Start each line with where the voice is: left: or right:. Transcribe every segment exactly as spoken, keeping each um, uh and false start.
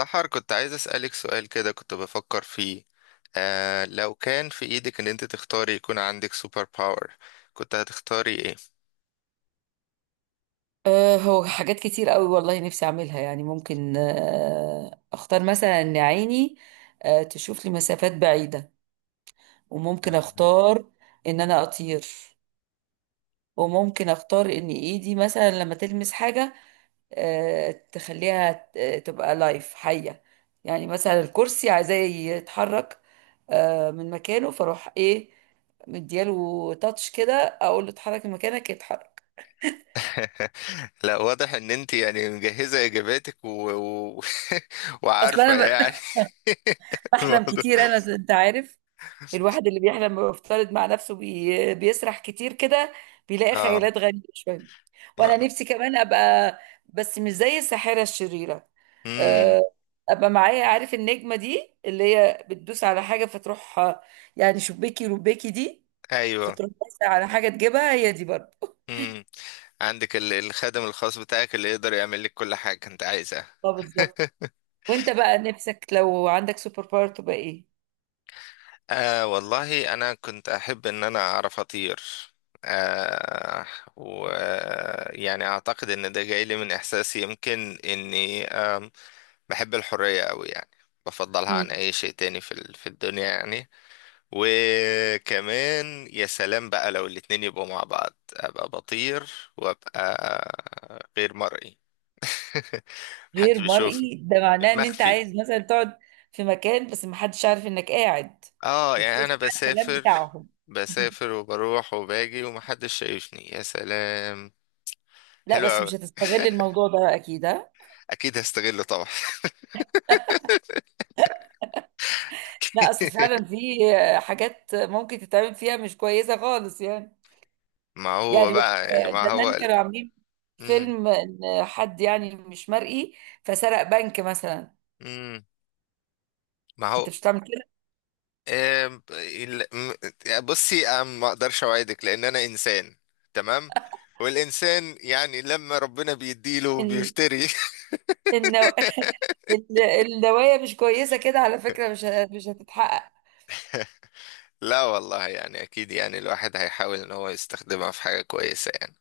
left: سحر، كنت عايز أسألك سؤال كده، كنت بفكر فيه. آه لو كان في إيدك إن أنت تختاري يكون عندك سوبر باور، كنت هتختاري إيه؟
right: آه، هو حاجات كتير قوي، والله نفسي اعملها. يعني ممكن آه، اختار مثلا ان عيني آه، تشوف لي مسافات بعيدة. وممكن
left: تمام.
right: اختار ان انا اطير. وممكن اختار ان ايدي مثلا لما تلمس حاجة آه، تخليها ت- آه، تبقى لايف حية. يعني مثلا الكرسي عايزاه يتحرك آه، من مكانه، فاروح ايه، مدياله تاتش كده، اقول له اتحرك من مكانك، يتحرك.
left: لا، واضح إن أنت يعني مجهزة إجاباتك و... و...
right: اصلا
left: وعارفة
right: انا ب-
left: يعني
right: بحلم
left: الموضوع.
right: كتير، انا انت عارف، الواحد اللي بيحلم ويفترض مع نفسه، بي... بيسرح كتير كده، بيلاقي
left: آه.
right: خيالات غريبة شوية. وانا نفسي كمان ابقى، بس مش زي الساحرة الشريرة.
left: امم.
right: أه، ابقى معايا. عارف النجمة دي اللي هي بتدوس على حاجة فتروح آه، يعني شباكي رباكي دي،
left: أيوه.
right: فتروح بس على حاجة تجيبها هي، دي برضه.
left: امم. عندك ال- الخادم الخاص بتاعك اللي يقدر يعمل لك كل حاجة أنت عايزها.
right: اه، بالظبط. وانت بقى نفسك لو عندك سوبر باور تبقى ايه؟
left: آه والله أنا كنت أحب إن أنا أعرف أطير. آه ويعني أعتقد إن ده جاي لي من إحساسي، يمكن إني آم، بحب الحرية أوي يعني، بفضلها عن أي شيء تاني في ال- في الدنيا يعني. وكمان يا سلام بقى لو الاتنين يبقوا مع بعض، أبقى بطير وأبقى غير مرئي.
right: غير
left: محدش بيشوفني،
right: مرئي؟ ده معناه ان انت
left: مخفي.
right: عايز مثلا تقعد في مكان بس محدش عارف انك قاعد،
left: اه يعني انا
right: وبتسمع الكلام
left: بسافر،
right: بتاعهم.
left: بسافر وبروح وباجي ومحدش شايفني، يا سلام.
right: لا،
left: حلو
right: بس
left: قوي.
right: مش هتستغل الموضوع ده اكيد، ها؟
left: اكيد هستغله طبعا.
right: لا، اصل فعلا في حاجات ممكن تتعمل فيها مش كويسه خالص يعني.
left: ما هو
right: يعني
left: بقى يعني ما هو
right: زمان
left: ال-
right: كانوا عاملين
left: مم.
right: فيلم ان حد يعني مش مرئي، فسرق بنك مثلا.
left: مم. ما هو
right: انت مش هتعمل كده.
left: آم، ال- م- يعني بصي، أنا ما اقدرش اوعدك لان انا انسان، تمام، والانسان يعني لما ربنا بيديله
right: ان
left: بيفتري.
right: النو... النوايا مش كويسه كده على فكره، مش ه- مش هتتحقق.
left: لا والله يعني اكيد، يعني الواحد هيحاول ان هو يستخدمها في حاجة كويسة يعني.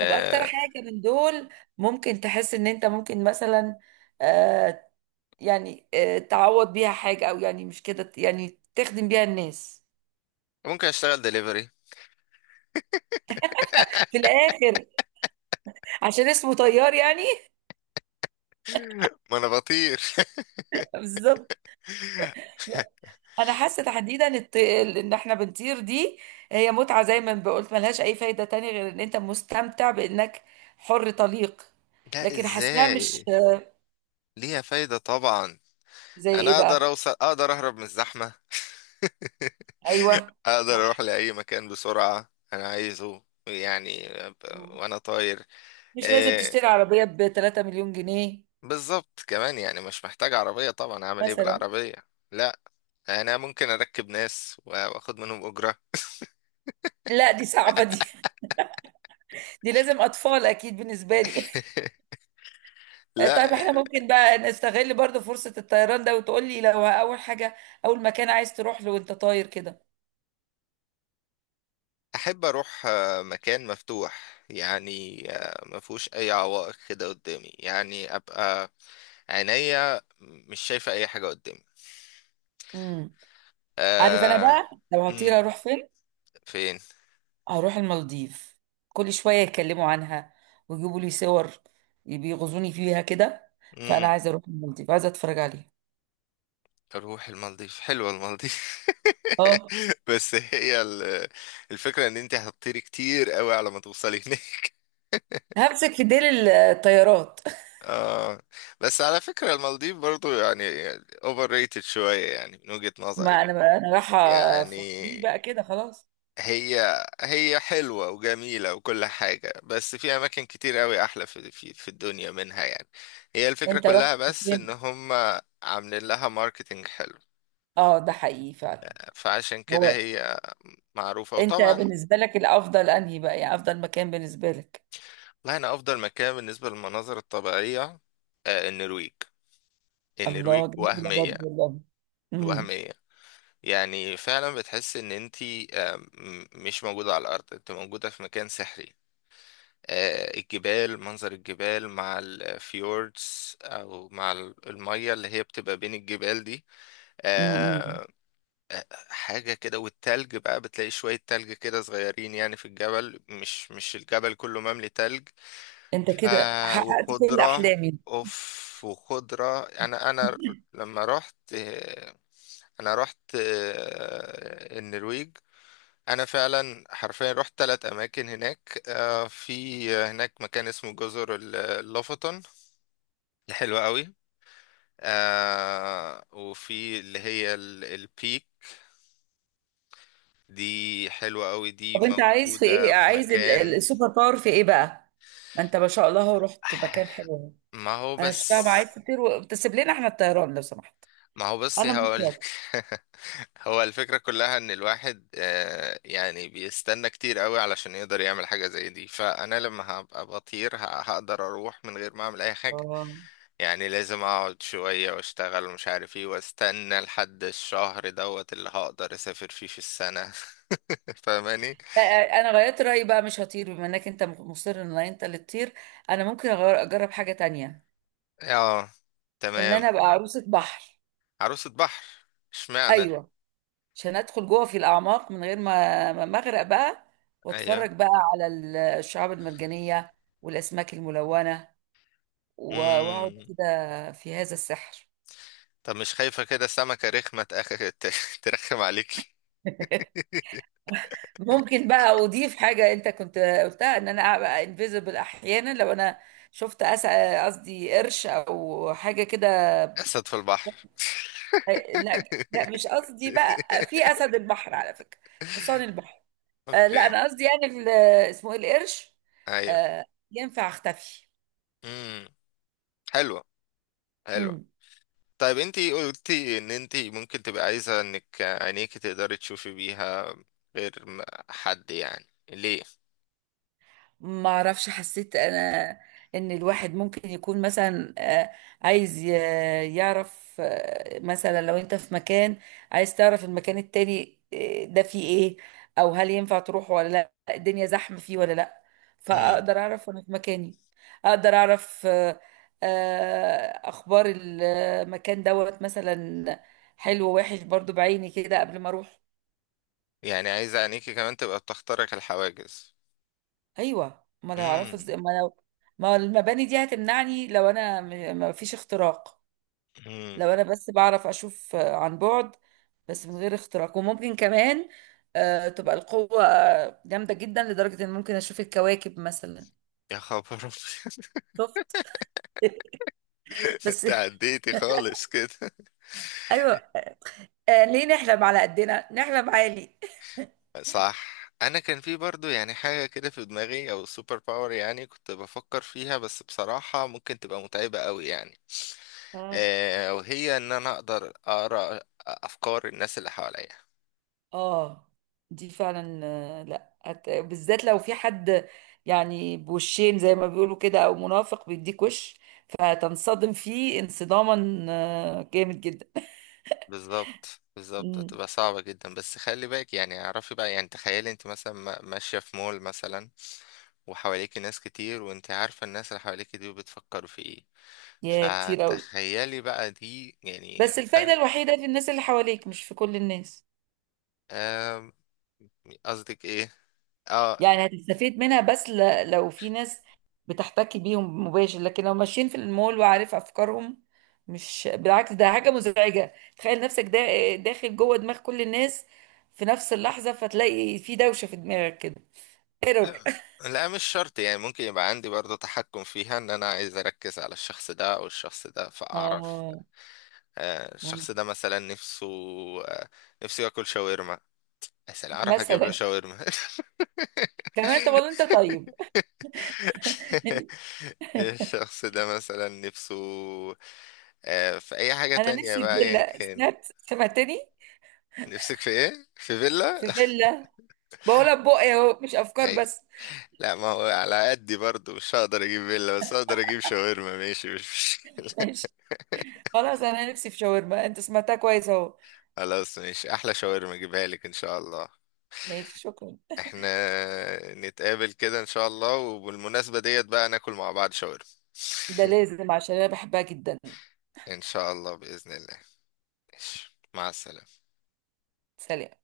right: طب اكتر حاجة من دول ممكن تحس ان انت ممكن مثلا آه يعني آه تعوض بيها حاجة، او يعني مش كده، يعني تخدم بيها الناس
left: ممكن اشتغل دليفري،
right: في الاخر، عشان اسمه طيار يعني.
left: ما انا بطير.
right: بالظبط. لا، انا حاسه تحديدا الت- ال- ان احنا بنطير دي، هي متعه زي ما قلت، ملهاش اي فايده تانية غير ان انت مستمتع بانك حر طليق.
left: لا،
right: لكن حاساها مش…
left: ازاي؟ ليها فايدة طبعا.
right: زي ايه
left: انا اقدر
right: بقى؟
left: اوصل، اقدر اهرب من الزحمة.
right: ايوه،
left: اقدر اروح
right: صح،
left: لاي مكان بسرعة انا عايزه، يعني ب- وانا طاير.
right: مش لازم
left: آه،
right: تشتري عربيه ب ثلاثة ملايين جنيه مليون جنيه
left: بالظبط، كمان يعني مش محتاج عربية طبعا، اعمل ايه
right: مثلا.
left: بالعربية؟ لا، انا ممكن اركب ناس واخد منهم اجرة.
right: لا، دي صعبة. دي دي لازم أطفال أكيد بالنسبة لي.
left: لا،
right: طيب احنا ممكن بقى نستغل برضو فرصة الطيران ده، وتقول لي لو أول حاجة، أول مكان عايز تروح له وأنت طاير كده.
left: احب اروح آه، مكان مفتوح، يعني آه، ما فيهوش اي عوائق كده قدامي، يعني ابقى عينيا مش شايفة أي حاجة قدامي.
right: امم عارف أنا
left: آه...
right: بقى لو هطير
left: مم.
right: أروح فين؟
left: فين؟
right: هروح المالديف. كل شوية يتكلموا عنها ويجيبوا لي صور، بيغزوني فيها كده. فأنا
left: مم.
right: عايزة أروح المالديف، عايزة أتفرج عليها.
left: أروح المالديف، حلوة المالديف.
right: اه،
left: بس هي ال- الفكرة إن أنت هتطيري كتير قوي على ما توصلي هناك.
right: همسك في ديل الطيارات.
left: آه. بس على فكرة المالديف برضو يعني أوفر ريتد شوية يعني، من وجهة نظري
right: ما أنا أنا رايحة في
left: يعني.
right: فري بقى كده خلاص.
left: هي هي حلوة وجميلة وكل حاجة، بس في أماكن كتير أوي أحلى في في في الدنيا منها يعني. هي الفكرة
right: أنت رحت
left: كلها بس
right: فين؟
left: إن هم عاملين لها ماركتينج حلو،
right: اه، ده حقيقي فعلا.
left: فعشان كده
right: هو
left: هي معروفة
right: انت
left: وطبعا.
right: بالنسبة لك الافضل انهي بقى، يعني افضل مكان بالنسبة لك؟
left: لا، أنا أفضل مكان بالنسبة للمناظر الطبيعية آه، النرويج. النرويج
right: الله، جميلة
left: وهمية.
right: برضه والله. امم،
left: وهمية. يعني فعلا بتحس إن أنتي آه، م- مش موجودة على الأرض، أنت موجودة في مكان سحري. آه، الجبال، منظر الجبال مع الفيوردز او مع ال- المية اللي هي بتبقى بين الجبال دي.
right: امم، إمم.
left: آه، آه، حاجة كده، والتلج بقى بتلاقي شوية تلج كده صغيرين يعني في الجبل، مش مش الجبل كله مملي تلج.
right: انت
left: ف
right: كده حققت كل
left: وخضرة.
right: احلامي.
left: اوف، وخضرة. انا انا لما رحت آه، انا رحت آه، النرويج. انا فعلا حرفيا رحت ثلاث اماكن هناك. آه، في هناك مكان اسمه جزر ال- اللوفطن، حلوة قوي. آه، وفي اللي هي ال- البيك دي، حلوة قوي، دي
right: طب انت عايز في
left: موجودة
right: ايه،
left: في
right: عايز ال- ال-
left: مكان.
right: السوبر باور في ايه بقى؟ ما انت ما شاء الله رحت مكان حلو.
left: ما هو
right: انا مش فاهمة،
left: بس
right: عايز تطير وتسيب لنا احنا الطيران لو سمحت.
left: ما هو بس
right: انا مش هطير.
left: هقولك. هو الفكرة كلها ان الواحد آه، يعني بيستنى كتير قوي علشان يقدر يعمل حاجة زي دي، فانا لما هبقى بطير ه- هقدر اروح من غير ما اعمل اي حاجة.
right: اه،
left: يعني لازم اقعد شوية واشتغل ومش عارف ايه، واستنى لحد الشهر دوت اللي هقدر اسافر فيه في السنة. فاهماني؟
right: لا، انا غيرت رايي بقى، مش هطير بما انك انت مصر ان انت اللي تطير. انا ممكن أغير- اجرب حاجة تانية.
left: اه.
right: ان
left: تمام.
right: انا ابقى عروسة بحر.
left: عروسة بحر، اشمعنى؟
right: ايوه، عشان ادخل جوه في الاعماق من غير ما ما ما اغرق بقى،
left: ايوه.
right: واتفرج بقى على ال- الشعاب المرجانية والاسماك الملونة، و- واقعد
left: امم.
right: كده في هذا السحر.
left: طب مش خايفة كده سمكة رخمة تأخ- ت- ترخم عليك؟
right: ممكن بقى اضيف حاجة انت كنت قلتها، ان انا ابقى انفيزبل احيانا لو انا شفت أس- قصدي قرش او حاجة كده.
left: اسد في البحر.
right: لا، لا مش قصدي بقى في اسد البحر، على فكرة حصان البحر. آه لا،
left: اوكي.
right: انا قصدي يعني ال- اسمه ايه، القرش.
left: ايوه.
right: آه ينفع اختفي.
left: امم. حلوة حلوة.
right: مم.
left: طيب، انتي قلتي ان انتي ممكن تبقى عايزة انك عينيكي تقدري تشوفي بيها غير م- حد، يعني ليه؟
right: ما اعرفش، حسيت انا ان الواحد ممكن يكون مثلا آه، عايز ي- يعرف آه، مثلا لو انت في مكان، عايز تعرف المكان التاني آه، ده فيه ايه، او هل ينفع تروح ولا لا، الدنيا زحمة فيه ولا لا.
left: مم.
right: فاقدر اعرف وانا في مكاني. اقدر اعرف آه، آه، اخبار المكان دوت مثلا، حلو ووحش برضو بعيني كده قبل ما اروح.
left: يعني عايزة عينيكي كمان تبقى بتخترق الحواجز؟
right: ايوه، ما انا هعرفه
left: مم.
right: ازاي ما لو ما المباني دي هتمنعني لو انا م- ما فيش اختراق.
left: مم.
right: لو انا بس بعرف اشوف آه، عن بعد، بس من غير اختراق. وممكن كمان آه، تبقى القوة آه، جامدة جدا لدرجة ان ممكن اشوف الكواكب مثلا.
left: يا خبر أبيض.
right: شفت؟ بس
left: انت عديتي خالص كده.
right: ايوه، آه، ليه نحلم على قدنا، نحلم عالي.
left: صح، انا كان في برضو يعني حاجة كده في دماغي او سوبر باور يعني كنت بفكر فيها، بس بصراحة ممكن تبقى متعبة قوي يعني.
right: آه.
left: آه وهي ان انا اقدر اقرا افكار الناس اللي حواليا.
right: اه، دي فعلا آه، لا هت- بالذات لو في حد يعني بوشين زي ما بيقولوا كده، او منافق بيديك وش، فتنصدم فيه انصداما آه، جامد جدا.
left: بالظبط بالظبط،
right: مم.
left: هتبقى صعبة جدا. بس خلي بالك يعني، اعرفي بقى يعني، تخيلي انت مثلا ما- ماشية في مول مثلا، وحواليكي ناس كتير وانت عارفة الناس اللي حواليكي دي بتفكروا في ايه،
right: يا، كتير قوي.
left: فتخيلي بقى دي يعني.
right: بس الفايدة الوحيدة في الناس اللي حواليك، مش في كل الناس.
left: آم، قصدك ايه؟ اه.
right: يعني هتستفيد منها بس ل- لو في ناس بتحتكي بيهم مباشر، لكن لو ماشيين في المول وعارف افكارهم، مش بالعكس، ده حاجة مزعجة. تخيل نفسك دا داخل جوه دماغ كل الناس في نفس اللحظة، فتلاقي في دوشة في دماغك كده، ايرور.
left: لا، مش شرط، يعني ممكن يبقى عندي برضه تحكم فيها ان انا عايز اركز على الشخص ده او الشخص ده فاعرف
right: اه.
left: آه،
right: مم.
left: الشخص ده مثلا نفسه آه، نفسه ياكل شاورما، مثلا اروح اجيب له
right: مثلا.
left: شاورما.
right: كمان طب والله انت طيب.
left: الشخص ده مثلا نفسه آه، في اي حاجة
right: انا
left: تانية
right: نفسي في
left: بقى، ايا
right: فيلا،
left: كان.
right: سمعت؟ سمعتني؟
left: نفسك في ايه؟ في فيلا؟
right: في فيلا، بقولها ببقي اهو، مش افكار
left: ايوه.
right: بس.
left: لا، ما هو على قدي برضو مش هقدر اجيب فيلا، بس هقدر اجيب شاورما. ماشي، مش مش-
right: ماشي، خلاص انا نفسي في شاورما، انت سمعتها كويس اهو.
left: خلاص، ماشي، احلى شاورما اجيبها لك ان شاء الله.
right: ماشي، شكرا.
left: احنا نتقابل كده ان شاء الله، وبالمناسبة ديت بقى ناكل مع بعض شاورما.
right: ده لازم عشان انا بحبها جدا.
left: ان شاء الله بإذن الله. ماشي، مع السلامة.
right: سلام.